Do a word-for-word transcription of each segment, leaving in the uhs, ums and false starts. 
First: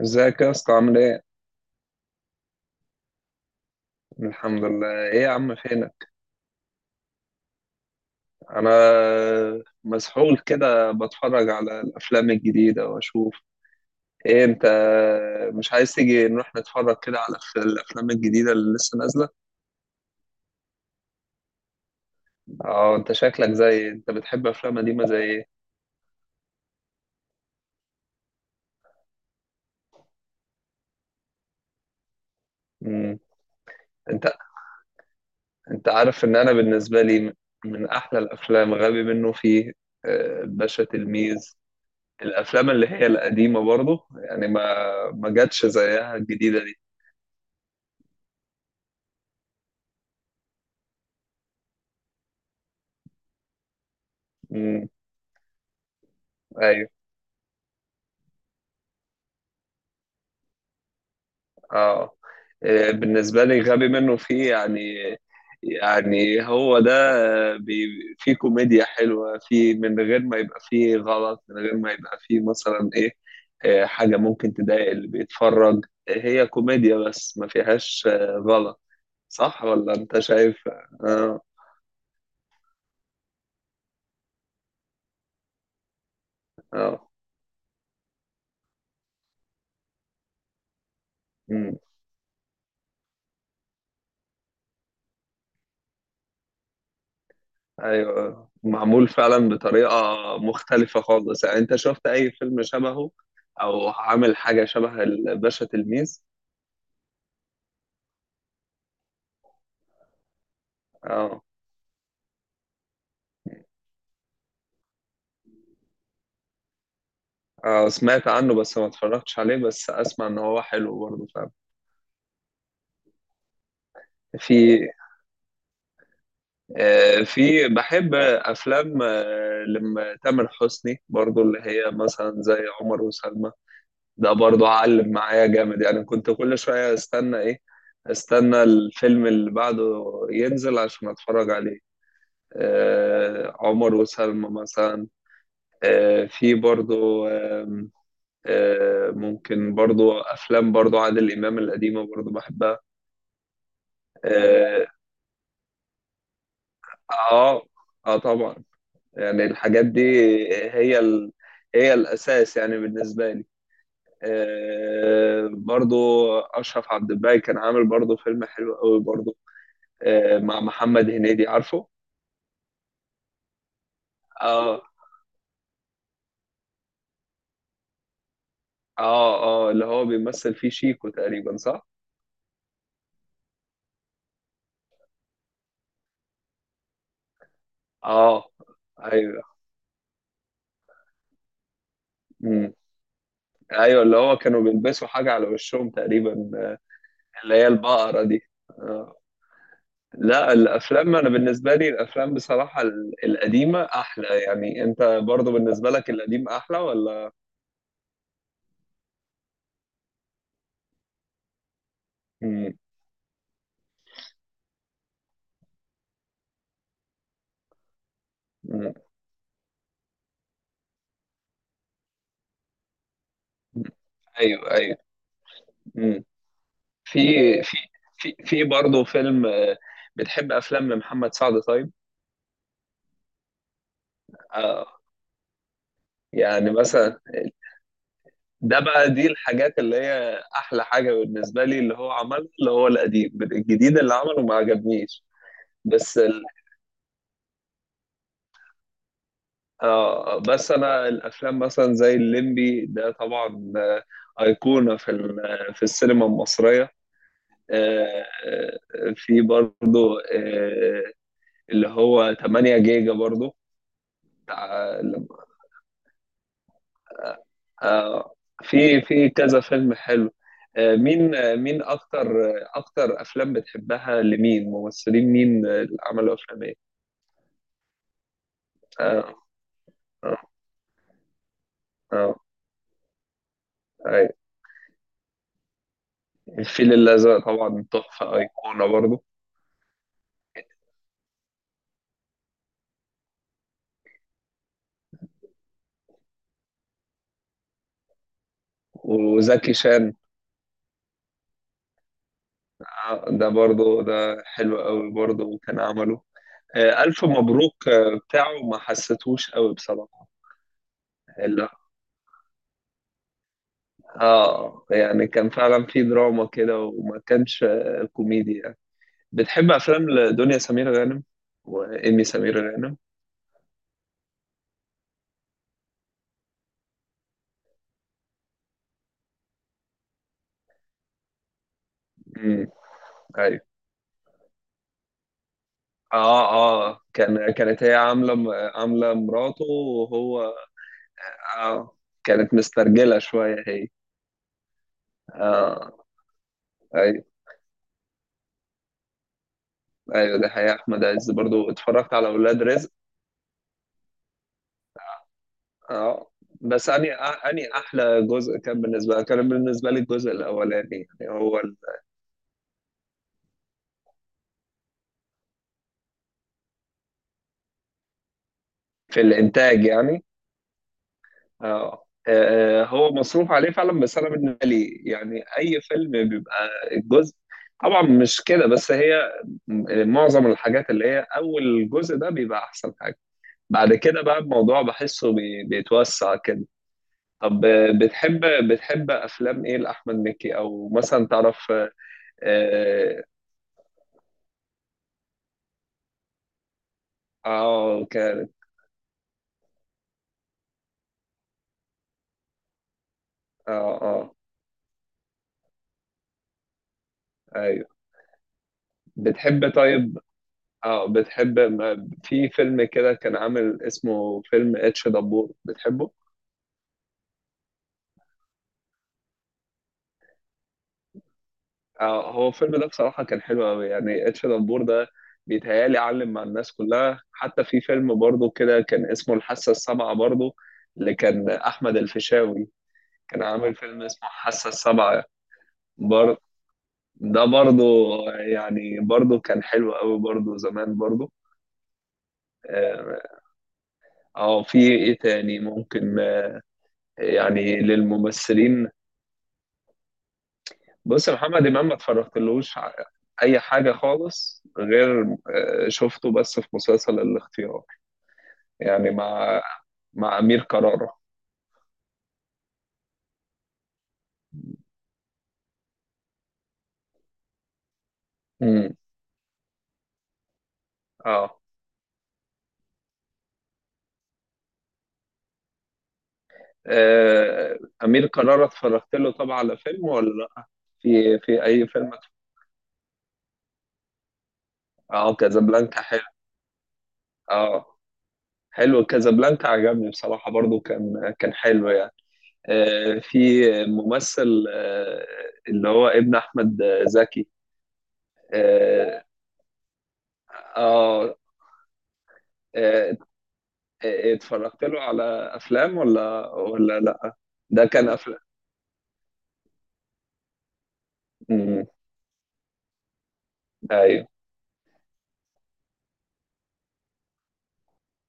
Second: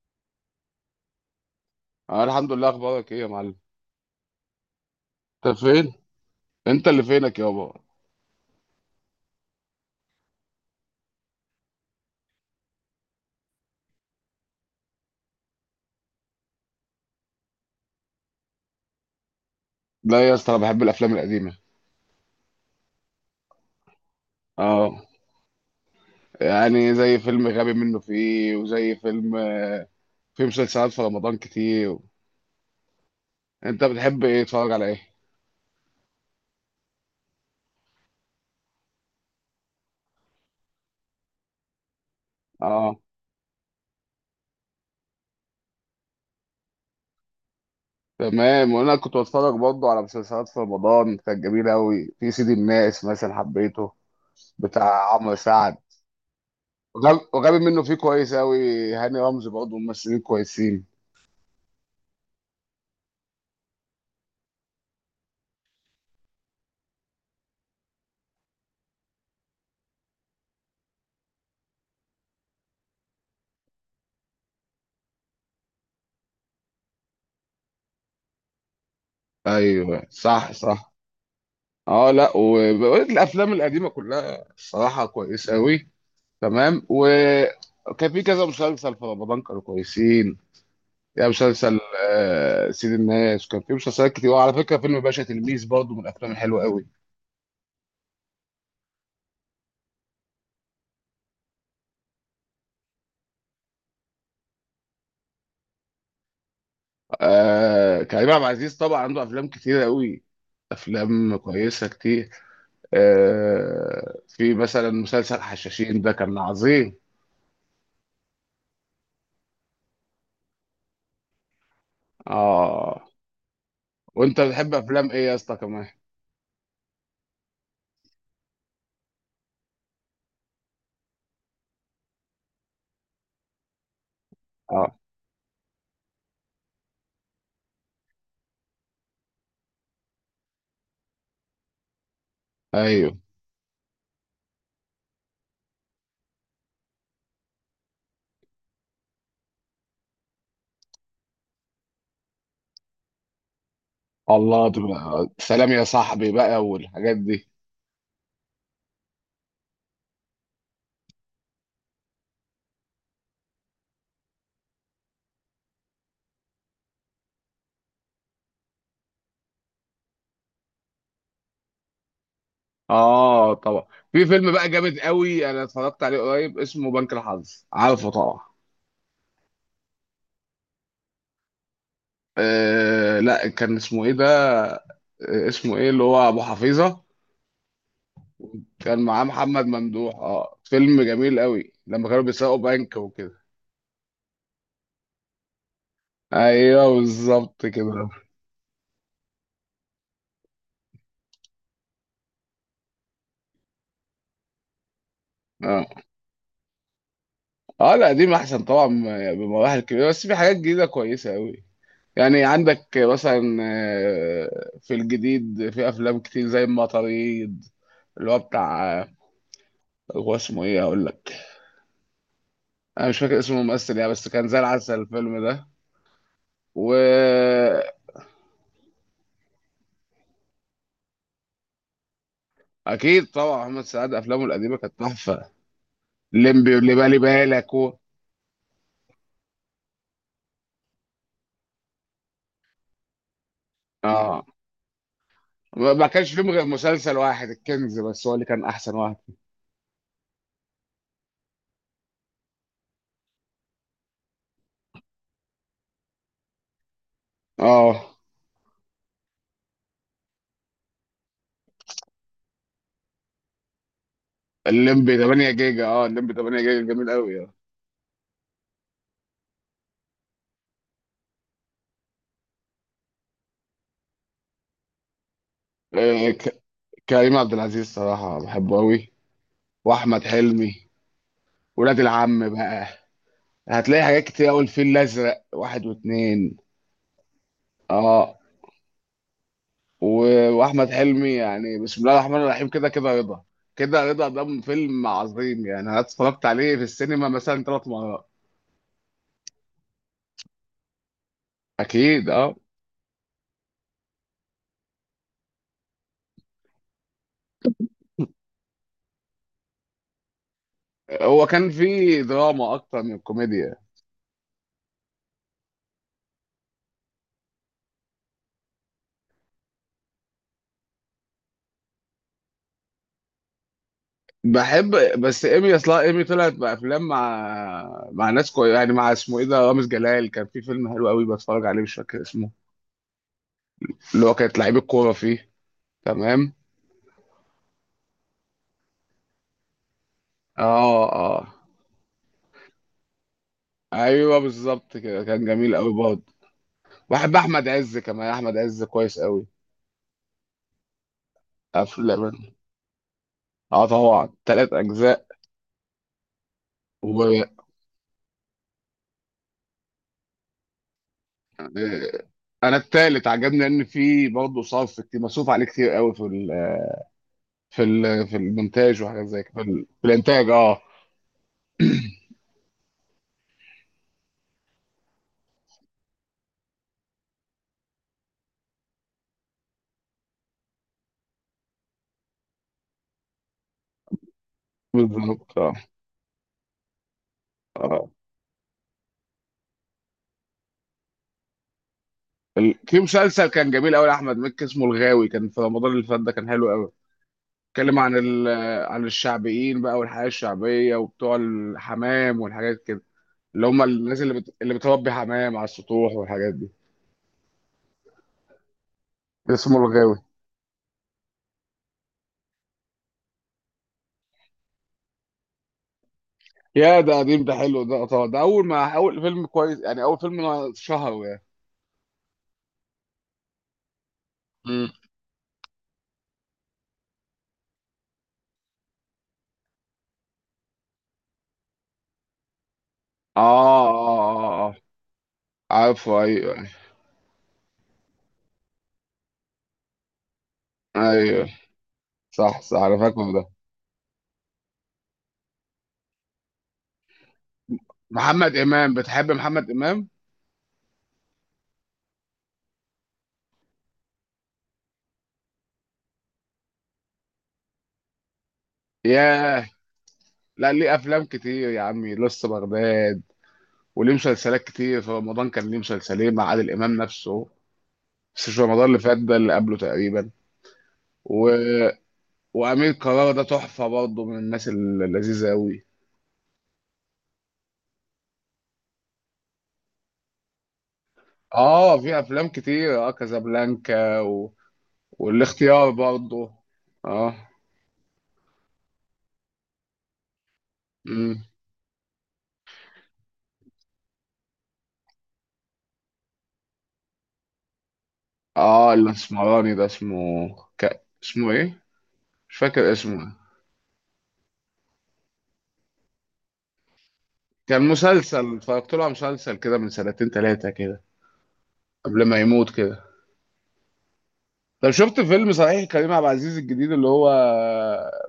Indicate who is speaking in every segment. Speaker 1: ازيك يا اسطى عامل ايه؟
Speaker 2: انا الحمد لله، اخبارك ايه يا معلم؟
Speaker 1: الحمد لله، ايه يا عم
Speaker 2: انت فين؟
Speaker 1: فينك؟
Speaker 2: انت اللي فينك يابا.
Speaker 1: انا مسحول كده بتفرج على الافلام الجديدة واشوف ايه، انت مش عايز تيجي نروح نتفرج كده على الف- الافلام الجديدة اللي لسه نازلة؟
Speaker 2: لا يا اسطى، انا بحب الافلام القديمه.
Speaker 1: اه انت شكلك زي ايه؟ انت بتحب افلام
Speaker 2: اه.
Speaker 1: قديمة زي ايه؟
Speaker 2: يعني زي فيلم غبي منه فيه وزي فيلم، آه، في مسلسلات في رمضان كتير.
Speaker 1: مم.
Speaker 2: انت بتحب
Speaker 1: انت
Speaker 2: ايه؟ تتفرج على ايه؟
Speaker 1: انت عارف ان انا بالنسبة لي م- من احلى الافلام غبي منه فيه. آه، الباشا تلميذ. الافلام اللي
Speaker 2: اه.
Speaker 1: هي القديمة برضه، يعني ما ما جاتش زيها الجديدة دي.
Speaker 2: تمام، وانا كنت بتفرج برضه على مسلسلات في رمضان كانت جميله قوي، في سيدي الناس مثلا حبيته.
Speaker 1: مم.
Speaker 2: بتاع عمرو سعد.
Speaker 1: ايوه
Speaker 2: وغبي وغبي منه فيه كويس قوي، هاني رمزي برضه ممثلين كويسين.
Speaker 1: اه. آه، بالنسبة لي غبي منه فيه يعني، يعني هو ده. آه، بي- فيه كوميديا حلوة، فيه من غير ما يبقى فيه غلط، من غير ما يبقى فيه مثلا ايه، آه، حاجة ممكن تضايق اللي بيتفرج، هي كوميديا بس ما فيهاش آه، غلط. صح ولا
Speaker 2: ايوه،
Speaker 1: انت
Speaker 2: صح،
Speaker 1: شايف؟
Speaker 2: صح.
Speaker 1: اه
Speaker 2: اه، لا، والافلام القديمه كلها الصراحه كويسه قوي. تمام،
Speaker 1: اه.
Speaker 2: وكان في كذا مسلسل في رمضان كانوا كويسين. يا
Speaker 1: مم.
Speaker 2: مسلسل. آه سيد الناس كان في مسلسلات كتير، وعلى فكره فيلم باشا تلميذ برضه من الافلام الحلوه قوي.
Speaker 1: ايوه، معمول فعلا بطريقة مختلفة خالص، يعني انت شفت اي فيلم شبهه او عامل حاجة شبه الباشا تلميذ؟
Speaker 2: آه كريم عبد العزيز طبعا عنده افلام كتير قوي. افلام
Speaker 1: اه،
Speaker 2: كويسه كتير. آه في مثلا مسلسل حشاشين ده كان عظيم.
Speaker 1: آه، سمعت عنه بس ما اتفرجتش عليه، بس اسمع ان هو حلو برضه، فاهم.
Speaker 2: اه، وانت بتحب
Speaker 1: في
Speaker 2: افلام ايه يا اسطى كمان؟
Speaker 1: آه، في بحب افلام آه، لما تامر حسني، برضه اللي هي مثلا زي عمر وسلمى. ده برضه
Speaker 2: اه.
Speaker 1: علم معايا جامد، يعني كنت كل شوية استنى ايه، استنى الفيلم اللي بعده ينزل عشان اتفرج عليه.
Speaker 2: ايوه.
Speaker 1: آه، عمر وسلمى مثلا. آه، في برضه آم، آه، ممكن برضه افلام، برضه عادل امام القديمة برضه بحبها.
Speaker 2: الله،
Speaker 1: آه،
Speaker 2: تبقى سلام يا صاحبي بقى والحاجات دي.
Speaker 1: اه، اه طبعا، يعني الحاجات دي هي ال... هي الاساس يعني بالنسبه لي. آه برضو، اشرف عبد الباقي كان عامل برضو فيلم حلو قوي برضو، آه مع محمد هنيدي، عارفه.
Speaker 2: اه، طبعا. في فيلم بقى
Speaker 1: اه
Speaker 2: جامد قوي انا اتفرجت عليه قريب اسمه بنك الحظ، عارفه طبعا؟
Speaker 1: اه اه، اللي هو بيمثل فيه شيكو تقريبا، صح.
Speaker 2: آه لا، كان اسمه ايه ده؟ آه، اسمه ايه اللي هو ابو حفيظه.
Speaker 1: اه
Speaker 2: كان معاه
Speaker 1: ايوه.
Speaker 2: محمد ممدوح، اه، فيلم جميل قوي لما كانوا بيسرقوا
Speaker 1: مم.
Speaker 2: بنك وكده.
Speaker 1: ايوه، اللي هو كانوا بيلبسوا حاجه على وشهم تقريبا آه،
Speaker 2: ايوه،
Speaker 1: اللي
Speaker 2: بالظبط
Speaker 1: هي
Speaker 2: كده.
Speaker 1: البقره دي. آه. لا الافلام، انا بالنسبه لي الافلام بصراحه ال- القديمه احلى يعني. انت برضو
Speaker 2: اه،
Speaker 1: بالنسبه لك القديم احلى ولا؟
Speaker 2: اه، لا دي احسن طبعا. بمراحل كبيره، بس في حاجات جديده كويسه قوي. يعني
Speaker 1: مم.
Speaker 2: عندك مثلا آه، في الجديد في افلام كتير زي المطاريد. اللي هو
Speaker 1: مم.
Speaker 2: بتاع، آه، هو اسمه ايه هقول لك. انا مش فاكر اسمه الممثل يعني، بس كان زي
Speaker 1: ايوه ايوه.
Speaker 2: العسل الفيلم ده.
Speaker 1: مم. في في
Speaker 2: واكيد.
Speaker 1: في في برضه فيلم، آه، بتحب افلام لمحمد سعد طيب؟
Speaker 2: طبعا محمد سعد افلامه القديمه
Speaker 1: آه،
Speaker 2: كانت تحفه.
Speaker 1: يعني
Speaker 2: ليمبي واللي بالي
Speaker 1: مثلا،
Speaker 2: بالك و...
Speaker 1: ده بقى دي الحاجات اللي هي احلى حاجه بالنسبه لي اللي هو عملها، اللي هو القديم. الجديد اللي عمله
Speaker 2: اه،
Speaker 1: ما عجبنيش.
Speaker 2: ما ما
Speaker 1: بس
Speaker 2: كانش فيلم غير مسلسل واحد الكنز، بس هو اللي كان احسن واحد.
Speaker 1: اه، بس انا الافلام مثلا زي الليمبي ده طبعا آه، ايقونه في ال- في السينما المصريه.
Speaker 2: اه
Speaker 1: آه، آه، في برضو آه، اللي هو ثمانية جيجا برضو بتاع-
Speaker 2: الليمبي تمانية جيجا، اه الليمبي تمانية جيجا جميل قوي آه.
Speaker 1: آه، في في كذا فيلم حلو. آه، مين آه، مين اكتر آه، اكتر افلام بتحبها لمين؟ ممثلين مين آه، اللي
Speaker 2: آه،
Speaker 1: عملوا
Speaker 2: ك...
Speaker 1: افلام ايه؟
Speaker 2: كريم عبد العزيز صراحه بحبه قوي.
Speaker 1: اه
Speaker 2: واحمد
Speaker 1: اه
Speaker 2: حلمي. ولاد
Speaker 1: اه.
Speaker 2: العم بقى. هتلاقي حاجات
Speaker 1: أي.
Speaker 2: كتير قوي، الفيل الازرق واحد واتنين.
Speaker 1: الفيل الازرق طبعا تحفه،
Speaker 2: اه،
Speaker 1: ايقونه برضو.
Speaker 2: و- واحمد حلمي يعني بسم الله الرحمن الرحيم، كده كده رضا، كده رضا ده فيلم عظيم يعني انا اتفرجت عليه في السينما مثلا ثلاث مرات.
Speaker 1: وزكي شان،
Speaker 2: اكيد، اه.
Speaker 1: آه، ده برضه ده حلو قوي برضه، كان عمله آه، ألف مبروك، آه، بتاعه ما حسيتهوش قوي بصراحة.
Speaker 2: هو كان
Speaker 1: لا،
Speaker 2: فيه دراما اكتر من كوميديا.
Speaker 1: اه يعني كان فعلا في دراما كده وما كانش آه، كوميدي يعني. بتحب أفلام لدنيا سمير غانم وإيمي سمير غانم؟
Speaker 2: بحب. بس ايمي، اصلا ايمي طلعت بافلام مع مع ناس كوي يعني، مع اسمه ايه ده رامز جلال، كان في فيلم حلو قوي بتفرج عليه مش فاكر اسمه.
Speaker 1: امم، أيوه.
Speaker 2: اللي هو كانت لعيب الكوره فيه.
Speaker 1: اه
Speaker 2: تمام.
Speaker 1: اه، كان كانت هي عاملة عاملة مراته وهو.
Speaker 2: اه، اه.
Speaker 1: اه، كانت مسترجلة شوية هي.
Speaker 2: ايوه، بالظبط كده كان جميل قوي
Speaker 1: اه
Speaker 2: برضه.
Speaker 1: ايوه.
Speaker 2: بحب احمد عز كمان، احمد عز كويس قوي.
Speaker 1: ايوه ده حقيقة، احمد عز برضو اتفرجت على
Speaker 2: افلام.
Speaker 1: ولاد رزق.
Speaker 2: اه، طبعا ثلاث اجزاء.
Speaker 1: اه بس اني
Speaker 2: وب...
Speaker 1: اني احلى جزء كان بالنسبه كان بالنسبه لي الجزء الاولاني، يعني هو ال-
Speaker 2: آه، انا الثالث عجبني ان في برضه صرف كتير، مصروف عليه كتير قوي في ال... في ال... في المونتاج
Speaker 1: في
Speaker 2: وحاجات زي كده، في,
Speaker 1: الانتاج
Speaker 2: ال... في
Speaker 1: يعني.
Speaker 2: الانتاج اه.
Speaker 1: اه آه، آه. هو مصروف عليه فعلا. بس انا بالنسبه لي يعني اي فيلم بيبقى الجزء، طبعا مش كده، بس هي معظم الحاجات اللي هي اول جزء ده بيبقى احسن حاجه. بعد كده بقى الموضوع بحسه
Speaker 2: بالظبط،
Speaker 1: بي-
Speaker 2: اه،
Speaker 1: بيتوسع كده. طب آه،
Speaker 2: اه.
Speaker 1: بتحب بتحب افلام ايه لاحمد مكي او مثلا تعرف؟
Speaker 2: ال... في
Speaker 1: اه
Speaker 2: مسلسل كان جميل قوي لاحمد مكي اسمه الغاوي، كان في رمضان اللي فات ده كان حلو قوي. اتكلم
Speaker 1: آه،
Speaker 2: عن ال... عن الشعبيين بقى، والحياه الشعبيه وبتوع الحمام والحاجات كده. اللي هم
Speaker 1: اه
Speaker 2: الناس
Speaker 1: اه
Speaker 2: اللي بت... اللي بتربي حمام على السطوح والحاجات دي.
Speaker 1: ايوه. بتحب
Speaker 2: اسمه الغاوي.
Speaker 1: طيب، اه بتحب؟ ما في فيلم كده كان عامل اسمه فيلم اتش دبور، بتحبه؟
Speaker 2: يا، ده قديم، ده حلو، ده طبعا ده اول ما اول فيلم كويس يعني اول فيلم. شهر يعني.
Speaker 1: اه هو الفيلم ده بصراحة كان حلو قوي يعني. اتش دبور
Speaker 2: مم.
Speaker 1: ده بيتهيألي علم مع الناس كلها. حتى في فيلم برضه كده كان اسمه الحاسة السابعة برضه، اللي كان أحمد الفيشاوي
Speaker 2: اه،
Speaker 1: كان عامل
Speaker 2: اه،
Speaker 1: فيلم اسمه
Speaker 2: اه،
Speaker 1: الحاسة
Speaker 2: اه،
Speaker 1: السابعة
Speaker 2: عارفه،
Speaker 1: برضه،
Speaker 2: ايوه.
Speaker 1: ده برضه، يعني برضه كان حلو قوي برضه زمان برضه.
Speaker 2: ايوه، صح، صح، انا فاكره
Speaker 1: اه
Speaker 2: ده.
Speaker 1: آه، في ايه تاني ممكن، يعني
Speaker 2: محمد
Speaker 1: للممثلين؟
Speaker 2: امام، بتحب محمد امام؟
Speaker 1: بص يا محمد امام، ما اتفرجتلوش ع- اي حاجه خالص غير آه، شفته بس في مسلسل الاختيار، يعني مع
Speaker 2: ياه.
Speaker 1: مع امير
Speaker 2: لا، ليه
Speaker 1: كرارة.
Speaker 2: افلام كتير يا عمي لسه بغداد. وليه مسلسلات كتير في رمضان، كان ليه مسلسلين مع عادل امام نفسه. بس مش رمضان
Speaker 1: امم
Speaker 2: اللي فات ده، اللي قبله تقريبا. و...
Speaker 1: اه،
Speaker 2: وامير كرارة ده تحفه برضه من الناس اللذيذه قوي.
Speaker 1: آه، امير كرارة اتفرجت له طبعا على فيلم ولا لأ؟ في في اي
Speaker 2: اه،
Speaker 1: فيلم
Speaker 2: في
Speaker 1: اتف-
Speaker 2: افلام كتير، اه كازابلانكا و...
Speaker 1: اه
Speaker 2: والاختيار
Speaker 1: كازابلانكا حلو.
Speaker 2: برضه. اه.
Speaker 1: اه حلو كازابلانكا عجبني بصراحه برضو، كان
Speaker 2: امم.
Speaker 1: كان حلو يعني. آه، في ممثل آه، اللي هو ابن احمد زكي
Speaker 2: اه،
Speaker 1: آه،
Speaker 2: الاسمراني ده اسمه. ك...
Speaker 1: اه
Speaker 2: اسمه ايه؟ مش فاكر
Speaker 1: آه،
Speaker 2: اسمه.
Speaker 1: آه، اتفرجت له على افلام ولا ولا لا؟
Speaker 2: كان
Speaker 1: ده كان افلام،
Speaker 2: مسلسل، اتفرجت له على مسلسل كده من سنتين ثلاثه كده.
Speaker 1: مم،
Speaker 2: قبل ما يموت كده.
Speaker 1: ايوه.
Speaker 2: طب شفت فيلم صحيح كريم عبد العزيز الجديد اللي هو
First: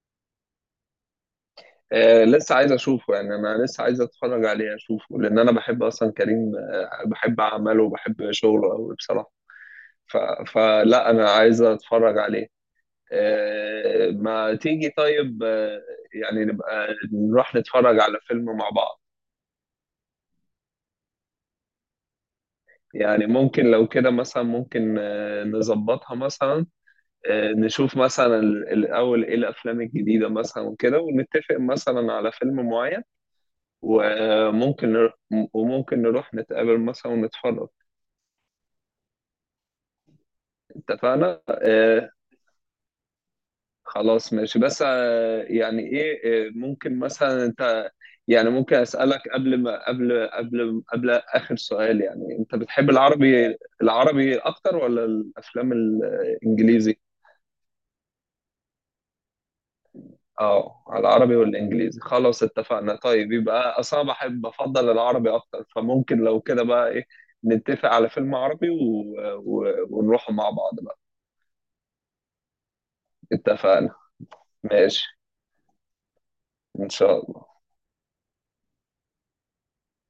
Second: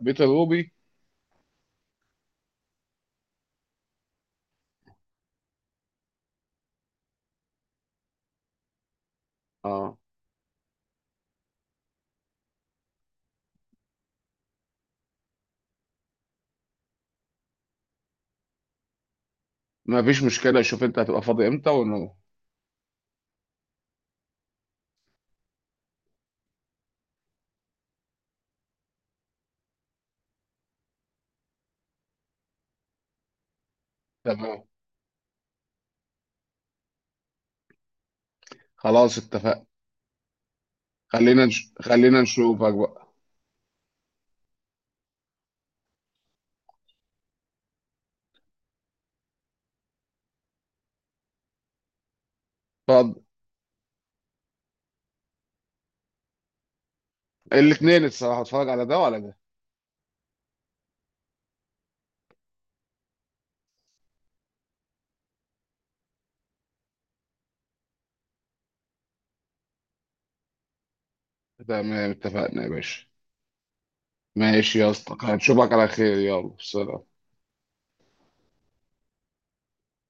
Speaker 2: بيت الروبي؟
Speaker 1: آه، لسه عايز اشوفه، يعني انا لسه عايز اتفرج عليه اشوفه، لان انا بحب اصلا كريم، آه، بحب اعماله وبحب شغله قوي بصراحه.
Speaker 2: اه،
Speaker 1: ف... فلا انا عايز اتفرج عليه. آه، ما تيجي طيب آه، يعني نبقى نروح نتفرج على فيلم مع بعض.
Speaker 2: ما فيش مشكله، شوف انت هتبقى فاضي امتى ونروح.
Speaker 1: يعني ممكن لو كده مثلا ممكن آه، نظبطها مثلا، آه، نشوف مثلا ال- الأول إيه الأفلام الجديدة مثلا وكده، ونتفق مثلا على فيلم معين
Speaker 2: تمام.
Speaker 1: وممكن نروح، وممكن نروح نتقابل مثلا ونتفرج.
Speaker 2: خلاص، اتفقنا.
Speaker 1: اتفقنا؟
Speaker 2: خلينا نش...
Speaker 1: آه.
Speaker 2: خلينا نشوفك بقى.
Speaker 1: خلاص ماشي، بس آه يعني إيه، آه ممكن مثلا أنت، يعني ممكن أسألك قبل ما قبل قبل قبل آخر سؤال، يعني أنت بتحب
Speaker 2: اتفضل.
Speaker 1: العربي، العربي أكتر ولا الأفلام الإنجليزي؟
Speaker 2: الاثنين الصراحه اتفرج على ده وعلى ده.
Speaker 1: اه على العربي والانجليزي، خلاص اتفقنا. طيب يبقى اصلا بحب بفضل العربي اكتر، فممكن لو كده بقى ايه، نتفق على فيلم عربي و... و... ونروح مع بعض بقى.
Speaker 2: تمام، اتفقنا يا باشا.
Speaker 1: اتفقنا.
Speaker 2: ماشي يا
Speaker 1: ماشي
Speaker 2: اسطى، هنشوفك على خير، يلا
Speaker 1: ان
Speaker 2: سلام.
Speaker 1: شاء الله.